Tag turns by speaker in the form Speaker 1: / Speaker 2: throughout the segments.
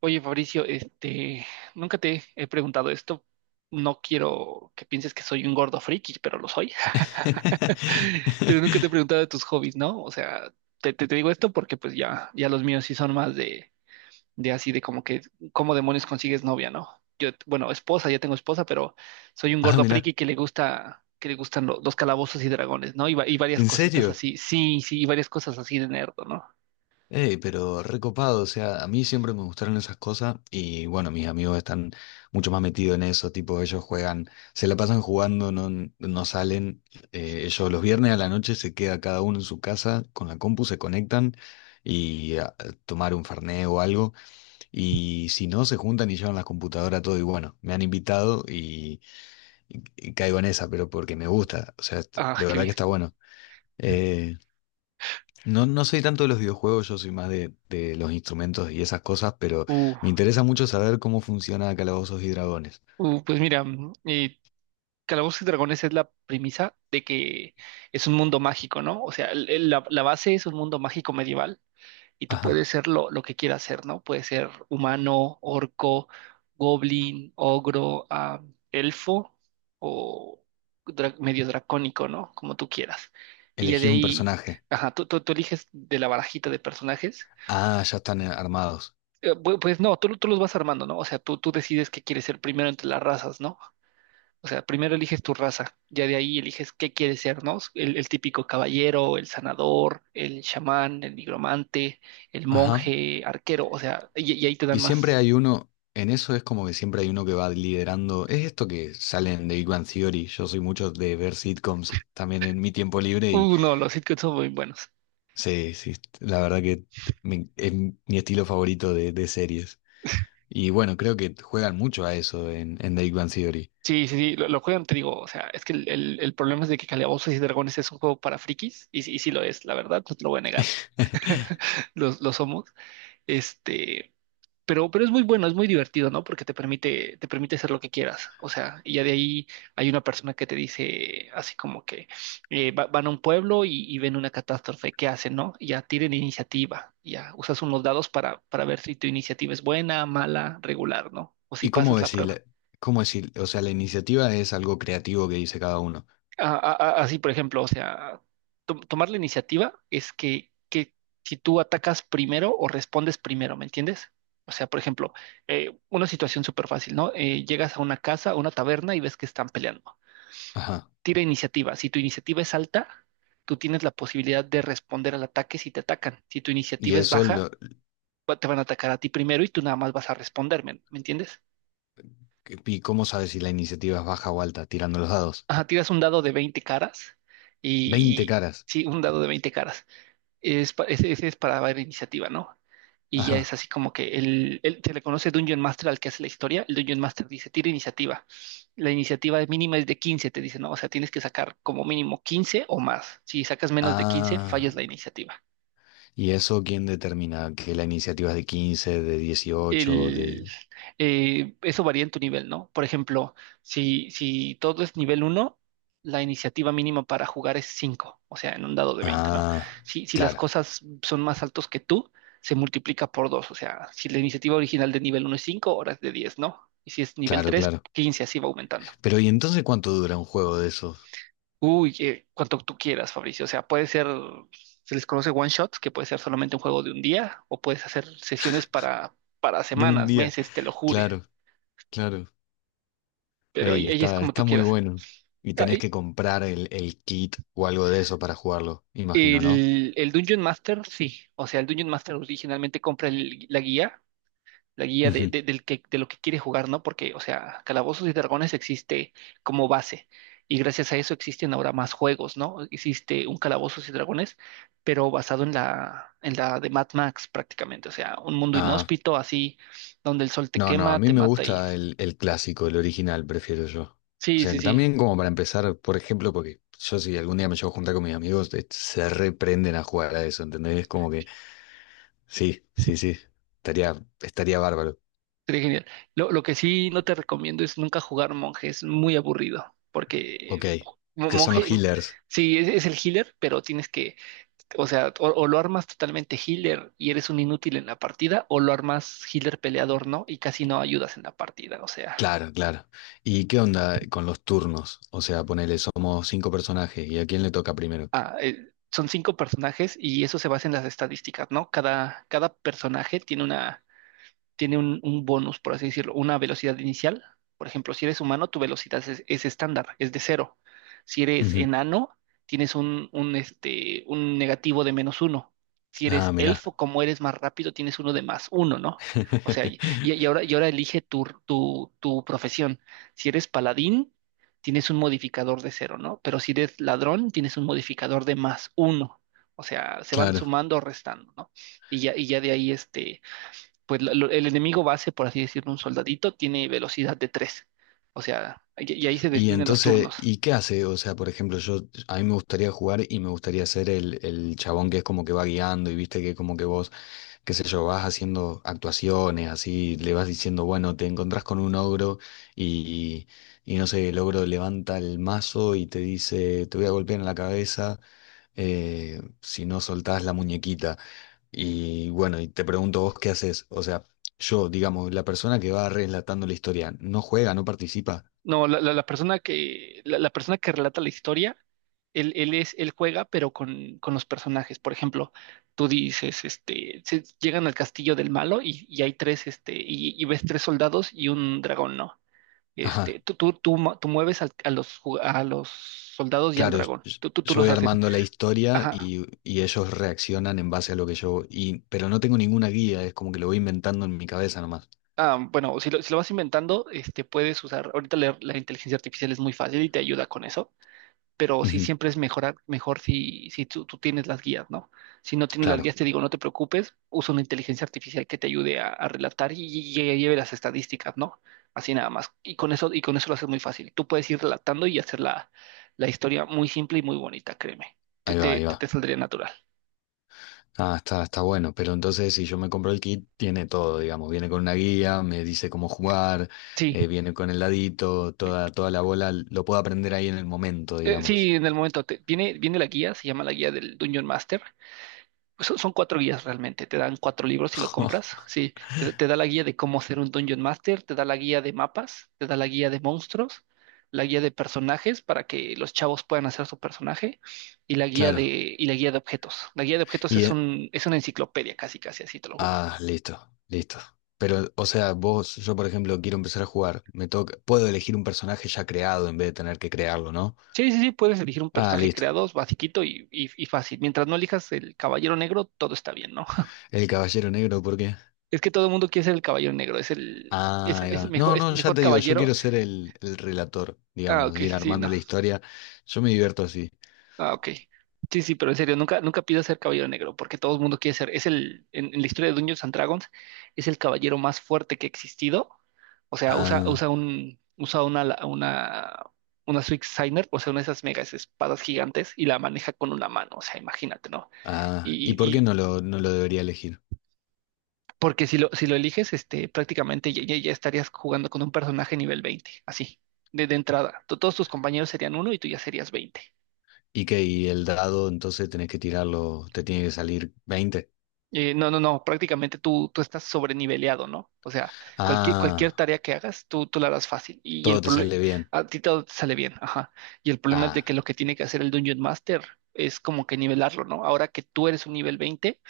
Speaker 1: Oye, Fabricio, nunca te he preguntado esto. No quiero que pienses que soy un gordo friki, pero lo soy. Pero nunca te he preguntado de tus hobbies, ¿no? O sea, te digo esto porque pues ya los míos sí son más de así de como que, ¿cómo demonios consigues novia, no? Yo, bueno, esposa, ya tengo esposa, pero soy un
Speaker 2: Ah,
Speaker 1: gordo
Speaker 2: mirá,
Speaker 1: friki que le gusta, que le gustan los calabozos y dragones, ¿no? Y, y varias
Speaker 2: ¿en
Speaker 1: cositas
Speaker 2: serio?
Speaker 1: así, sí, sí, y varias cosas así de nerd, ¿no?
Speaker 2: Ey, pero recopado, o sea, a mí siempre me gustaron esas cosas y bueno, mis amigos están mucho más metidos en eso, tipo, ellos juegan, se la pasan jugando, no, no salen, ellos los viernes a la noche se queda cada uno en su casa con la compu, se conectan y a tomar un fernet o algo. Y si no, se juntan y llevan la computadora todo y bueno, me han invitado y caigo en esa, pero porque me gusta, o sea,
Speaker 1: Ah,
Speaker 2: de
Speaker 1: qué
Speaker 2: verdad que
Speaker 1: bien.
Speaker 2: está bueno. Eh, no, no soy tanto de los videojuegos, yo soy más de los instrumentos y esas cosas, pero
Speaker 1: Uh,
Speaker 2: me interesa mucho saber cómo funciona Calabozos y Dragones.
Speaker 1: pues mira, eh, Calabozos y Dragones es la premisa de que es un mundo mágico, ¿no? O sea, la base es un mundo mágico medieval y tú
Speaker 2: Ajá.
Speaker 1: puedes ser lo que quieras ser, ¿no? Puedes ser humano, orco, goblin, ogro, elfo o medio dracónico, ¿no? Como tú quieras. Y ya de
Speaker 2: Elegís un
Speaker 1: ahí,
Speaker 2: personaje.
Speaker 1: ajá, tú eliges de la barajita de personajes.
Speaker 2: Ah, ya están armados.
Speaker 1: Pues no, tú los vas armando, ¿no? O sea, tú decides qué quieres ser primero entre las razas, ¿no? O sea, primero eliges tu raza, ya de ahí eliges qué quieres ser, ¿no? El típico caballero, el sanador, el chamán, el nigromante, el
Speaker 2: Ajá.
Speaker 1: monje, arquero, o sea, y ahí te dan
Speaker 2: Y siempre
Speaker 1: más.
Speaker 2: hay uno, en eso es como que siempre hay uno que va liderando. Es esto que salen de Big Bang Theory. Yo soy mucho de ver sitcoms también en mi tiempo libre y
Speaker 1: No, los sitcoms son muy buenos.
Speaker 2: sí, sí, la verdad que es mi estilo favorito de series. Y bueno, creo que juegan mucho a eso en The Big Bang Theory.
Speaker 1: Sí, sí, sí, lo juegan, te digo, o sea, es que el problema es de que Calabozos y Dragones es un juego para frikis, y sí lo es, la verdad, no te lo voy a negar, los lo somos. Este, pero es muy bueno, es muy divertido, ¿no? Porque te permite hacer lo que quieras. O sea, y ya de ahí hay una persona que te dice así como que van a un pueblo y ven una catástrofe, ¿qué hacen, no? Y ya tiren iniciativa, y ya usas unos dados para ver si tu iniciativa es buena, mala, regular, ¿no? O si
Speaker 2: ¿Y
Speaker 1: pasas la prueba.
Speaker 2: cómo decir, o sea, la iniciativa es algo creativo que dice cada uno?
Speaker 1: a- a- así, por ejemplo, o sea, tomar la iniciativa es que si tú atacas primero o respondes primero, ¿me entiendes? O sea, por ejemplo, una situación súper fácil, ¿no? Llegas a una casa, a una taberna y ves que están peleando.
Speaker 2: Ajá.
Speaker 1: Tira iniciativa. Si tu iniciativa es alta, tú tienes la posibilidad de responder al ataque si te atacan. Si tu
Speaker 2: Y
Speaker 1: iniciativa es
Speaker 2: eso,
Speaker 1: baja,
Speaker 2: lo,
Speaker 1: te van a atacar a ti primero y tú nada más vas a responderme, ¿me entiendes?
Speaker 2: ¿Y cómo sabes si la iniciativa es baja o alta? Tirando los dados.
Speaker 1: Ajá, tiras un dado de 20 caras
Speaker 2: Veinte
Speaker 1: y
Speaker 2: caras.
Speaker 1: sí, un dado de 20 caras. Es, ese es para ver iniciativa, ¿no? Y ya es
Speaker 2: Ajá.
Speaker 1: así como que se le conoce Dungeon Master al que hace la historia. El Dungeon Master dice, tira iniciativa. La iniciativa mínima es de 15, te dice, ¿no? O sea, tienes que sacar como mínimo 15 o más. Si sacas menos de 15 fallas
Speaker 2: Ah.
Speaker 1: la iniciativa.
Speaker 2: ¿Y eso quién determina? Que la iniciativa es de quince, de 18
Speaker 1: el,
Speaker 2: de...
Speaker 1: Eso varía en tu nivel, ¿no? Por ejemplo, si todo es nivel uno, la iniciativa mínima para jugar es 5, o sea, en un dado de 20, ¿no?
Speaker 2: Ah.
Speaker 1: Si las
Speaker 2: Claro,
Speaker 1: cosas son más altos que tú, se multiplica por 2, o sea, si la iniciativa original de nivel uno es 5, ahora es de 10, ¿no? Y si es nivel
Speaker 2: claro,
Speaker 1: 3,
Speaker 2: claro.
Speaker 1: 15, así va aumentando.
Speaker 2: Pero ¿y entonces cuánto dura un juego de esos?
Speaker 1: Uy, cuanto tú quieras, Fabricio, o sea, puede ser, se les conoce one shots, que puede ser solamente un juego de un día, o puedes hacer sesiones para
Speaker 2: De un
Speaker 1: semanas,
Speaker 2: día.
Speaker 1: meses, te lo jure.
Speaker 2: Claro, claro.
Speaker 1: Pero
Speaker 2: Ey,
Speaker 1: ahí es
Speaker 2: está,
Speaker 1: como tú
Speaker 2: está muy
Speaker 1: quieras.
Speaker 2: bueno. Y tenés
Speaker 1: Ahí-
Speaker 2: que comprar el kit o algo de eso para jugarlo, imagino, ¿no?
Speaker 1: el Dungeon Master, sí. O sea, el Dungeon Master originalmente compra la guía
Speaker 2: Ujú.
Speaker 1: de lo que quiere jugar, ¿no? Porque, o sea, Calabozos y Dragones existe como base. Y gracias a eso existen ahora más juegos, ¿no? Existe un Calabozos y Dragones, pero basado en la de Mad Max prácticamente. O sea, un mundo
Speaker 2: Ah,
Speaker 1: inhóspito así, donde el sol te
Speaker 2: no, no, a
Speaker 1: quema,
Speaker 2: mí
Speaker 1: te
Speaker 2: me
Speaker 1: mata y...
Speaker 2: gusta el clásico, el original, prefiero yo. O
Speaker 1: Sí,
Speaker 2: sea,
Speaker 1: sí,
Speaker 2: que
Speaker 1: sí.
Speaker 2: también como para empezar, por ejemplo, porque yo si algún día me llevo a juntar con mis amigos, se reprenden a jugar a eso, ¿entendés? Es como que, sí, sí, sí, estaría, estaría bárbaro.
Speaker 1: Sería genial. Lo que sí no te recomiendo es nunca jugar monje, es muy aburrido, porque eh,
Speaker 2: Ok, que son
Speaker 1: monje,
Speaker 2: los healers.
Speaker 1: sí, es el healer, pero tienes que, o sea, o lo armas totalmente healer y eres un inútil en la partida, o lo armas healer peleador, ¿no? Y casi no ayudas en la partida, o sea,
Speaker 2: Claro, claro. ¿Y qué onda con los turnos? O sea, ponele, somos cinco personajes, ¿y a quién le toca primero?
Speaker 1: son cinco personajes y eso se basa en las estadísticas, ¿no? Cada personaje tiene una... tiene un bonus, por así decirlo, una velocidad inicial. Por ejemplo, si eres humano, tu velocidad es estándar, es de cero. Si eres
Speaker 2: Ujú.
Speaker 1: enano, tienes un negativo de menos uno. Si eres
Speaker 2: Ah, mirá.
Speaker 1: elfo, como eres más rápido, tienes uno de más uno, ¿no? O sea, y ahora elige tu profesión. Si eres paladín, tienes un modificador de cero, ¿no? Pero si eres ladrón, tienes un modificador de más uno. O sea, se van
Speaker 2: Claro.
Speaker 1: sumando o restando, ¿no? Y ya de ahí, pues el enemigo base, por así decirlo, un soldadito, tiene velocidad de 3. O sea, y ahí se
Speaker 2: Y
Speaker 1: definen los
Speaker 2: entonces,
Speaker 1: turnos.
Speaker 2: ¿y qué hace? O sea, por ejemplo, yo a mí me gustaría jugar y me gustaría ser el chabón que es como que va guiando y viste que como que vos, qué sé yo, vas haciendo actuaciones, así le vas diciendo, bueno, te encontrás con un ogro y, y no sé, el ogro levanta el mazo y te dice, te voy a golpear en la cabeza, si no soltás la muñequita. Y bueno, y te pregunto vos qué haces. O sea, yo, digamos, la persona que va relatando la historia, ¿no juega, no participa?
Speaker 1: No, la, la persona que relata la historia, él juega, pero con los personajes. Por ejemplo, tú dices, llegan al castillo del malo y hay tres, y ves tres soldados y un dragón, ¿no? Este,
Speaker 2: Ajá,
Speaker 1: tú, tú, tú, mu- tú mueves a los, a los soldados y al
Speaker 2: claro,
Speaker 1: dragón. Tú
Speaker 2: yo
Speaker 1: los
Speaker 2: voy
Speaker 1: haces.
Speaker 2: armando la historia
Speaker 1: Ajá.
Speaker 2: y ellos reaccionan en base a lo que yo... Y, pero no tengo ninguna guía, es como que lo voy inventando en mi cabeza nomás.
Speaker 1: Ah, bueno, si si lo vas inventando, puedes usar, ahorita la inteligencia artificial es muy fácil y te ayuda con eso, pero sí
Speaker 2: Ujú.
Speaker 1: siempre mejor si tú tienes las guías, ¿no? Si no tienes las
Speaker 2: Claro,
Speaker 1: guías, te digo, no te preocupes, usa una inteligencia artificial que te ayude a relatar y, y lleve las estadísticas, ¿no? Así nada más. Y con eso lo haces muy fácil. Tú puedes ir relatando y hacer la historia muy simple y muy bonita, créeme. Te,
Speaker 2: ahí va,
Speaker 1: te,
Speaker 2: ahí
Speaker 1: te, te
Speaker 2: va.
Speaker 1: saldría natural.
Speaker 2: Ah, está, está bueno, pero entonces si yo me compro el kit, tiene todo, digamos, viene con una guía, me dice cómo jugar,
Speaker 1: Sí,
Speaker 2: viene con el ladito, toda, toda la bola, lo puedo aprender ahí en el momento,
Speaker 1: sí,
Speaker 2: digamos.
Speaker 1: en el momento viene, viene la guía, se llama la guía del Dungeon Master. Son cuatro guías realmente, te dan cuatro libros si lo compras, sí, te da la guía de cómo ser un Dungeon Master, te da la guía de mapas, te da la guía de monstruos, la guía de personajes para que los chavos puedan hacer su personaje y la guía
Speaker 2: Claro.
Speaker 1: de, y la guía de objetos. La guía de objetos
Speaker 2: Y,
Speaker 1: es un, es una enciclopedia casi, casi así, te lo juro.
Speaker 2: ah, listo, listo. Pero, o sea, vos, yo por ejemplo, quiero empezar a jugar. Me toca, puedo elegir un personaje ya creado en vez de tener que crearlo, ¿no?
Speaker 1: Sí, sí, sí, puedes elegir un
Speaker 2: Ah,
Speaker 1: personaje
Speaker 2: listo.
Speaker 1: creado, basiquito y fácil. Mientras no elijas el caballero negro, todo está bien, ¿no?
Speaker 2: El Caballero Negro, ¿por qué?
Speaker 1: Es que todo el mundo quiere ser el caballero negro, es
Speaker 2: Ah, ahí va. No,
Speaker 1: es el
Speaker 2: no, ya
Speaker 1: mejor
Speaker 2: te digo, yo
Speaker 1: caballero.
Speaker 2: quiero ser el relator,
Speaker 1: Ah,
Speaker 2: digamos,
Speaker 1: ok,
Speaker 2: ir
Speaker 1: sí, sí,
Speaker 2: armando
Speaker 1: no.
Speaker 2: la historia. Yo me divierto así.
Speaker 1: Ah, ok. Sí, sí, pero en serio, nunca, nunca pidas ser caballero negro, porque todo el mundo quiere ser. Es en la historia de Dungeons and Dragons, es el caballero más fuerte que ha existido. O sea,
Speaker 2: Ah,
Speaker 1: usa una, una Schwarzenegger, o sea, una de esas megas espadas gigantes, y la maneja con una mano. O sea, imagínate, ¿no? Y,
Speaker 2: ah. ¿Y
Speaker 1: y,
Speaker 2: por qué
Speaker 1: y-
Speaker 2: no lo, no lo debería elegir?
Speaker 1: porque si lo eliges, prácticamente ya estarías jugando con un personaje nivel 20, así, de entrada. Todos tus compañeros serían uno y tú ya serías 20.
Speaker 2: ¿Y qué? ¿Y el dado, entonces tenés que tirarlo, te tiene que salir veinte?
Speaker 1: No, no, no, prácticamente tú estás sobreniveleado, ¿no? O sea, cualquier
Speaker 2: Ah,
Speaker 1: tarea que hagas, tú la harás fácil y el
Speaker 2: todo te
Speaker 1: problema,
Speaker 2: sale bien.
Speaker 1: a ti todo te sale bien, ajá. Y el problema es de
Speaker 2: Ah.
Speaker 1: que lo que tiene que hacer el Dungeon Master es como que nivelarlo, ¿no? Ahora que tú eres un nivel 20,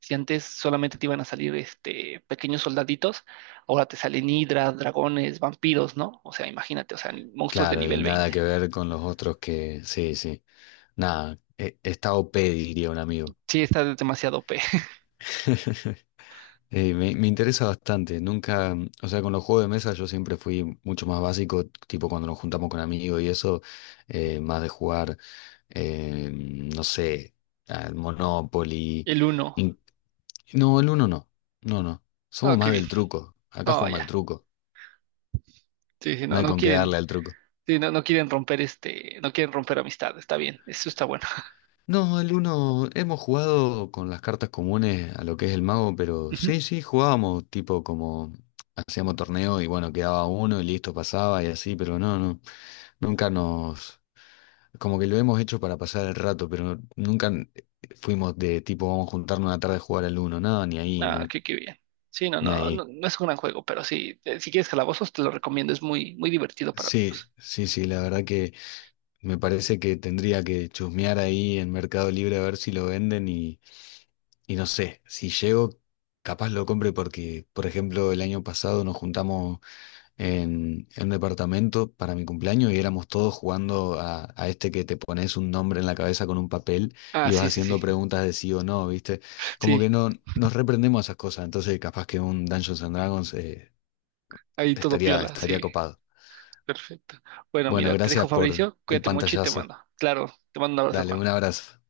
Speaker 1: si antes solamente te iban a salir este, pequeños soldaditos, ahora te salen hidras, dragones, vampiros, ¿no? O sea, imagínate, o sea, monstruos de
Speaker 2: Claro, y
Speaker 1: nivel
Speaker 2: nada
Speaker 1: 20.
Speaker 2: que ver con los otros que, sí, sí, nada, está OP, diría un amigo.
Speaker 1: Sí, está demasiado OP.
Speaker 2: Me interesa bastante, nunca, mm, o sea, con los juegos de mesa yo siempre fui mucho más básico, tipo cuando nos juntamos con amigos y eso, más de jugar, no sé, al Monopoly.
Speaker 1: El uno.
Speaker 2: in- no, el uno no, no, no,
Speaker 1: Ah,
Speaker 2: somos
Speaker 1: qué
Speaker 2: más
Speaker 1: bien.
Speaker 2: del truco, acá
Speaker 1: Ah,
Speaker 2: jugamos
Speaker 1: ya.
Speaker 2: al truco,
Speaker 1: Sí, sí,
Speaker 2: no
Speaker 1: no,
Speaker 2: hay
Speaker 1: no
Speaker 2: con qué
Speaker 1: quieren.
Speaker 2: darle al truco.
Speaker 1: Sí, no, no quieren no quieren romper amistad, está bien, eso está bueno.
Speaker 2: No, el uno hemos jugado con las cartas comunes a lo que es el mago, pero
Speaker 1: Ujú.
Speaker 2: sí, sí, jugábamos tipo como hacíamos torneo y bueno, quedaba uno y listo, pasaba y así, pero no, no, nunca nos, como que lo hemos hecho para pasar el rato, pero nunca n- fuimos de tipo vamos a juntarnos una tarde a jugar al uno, no, ni ahí,
Speaker 1: Ah,
Speaker 2: no,
Speaker 1: qué bien. Sí, no,
Speaker 2: ni
Speaker 1: no, no,
Speaker 2: ahí.
Speaker 1: no es un gran juego, pero sí, si quieres calabozos, te lo recomiendo, es muy, muy divertido para
Speaker 2: Sí,
Speaker 1: amigos.
Speaker 2: sí, sí, la verdad que me parece que tendría que chusmear ahí en Mercado Libre a ver si lo venden. Y no sé, si llego, capaz lo compre porque, por ejemplo, el año pasado nos juntamos en un departamento para mi cumpleaños y éramos todos jugando a este que te pones un nombre en la cabeza con un papel
Speaker 1: Ah,
Speaker 2: y vas
Speaker 1: sí, sí,
Speaker 2: haciendo
Speaker 1: sí,
Speaker 2: preguntas de sí o no, ¿viste? Como que
Speaker 1: sí,
Speaker 2: no nos reprendemos a esas cosas, entonces capaz que un Dungeons and Dragons,
Speaker 1: ahí todo
Speaker 2: estaría,
Speaker 1: piola,
Speaker 2: estaría
Speaker 1: sí,
Speaker 2: copado.
Speaker 1: perfecto. Bueno,
Speaker 2: Bueno,
Speaker 1: mira, te dejo
Speaker 2: gracias por
Speaker 1: Fabricio,
Speaker 2: el
Speaker 1: cuídate mucho y te
Speaker 2: pantallazo.
Speaker 1: mando. Claro, te mando un abrazo,
Speaker 2: Dale, un
Speaker 1: hermano.
Speaker 2: abrazo.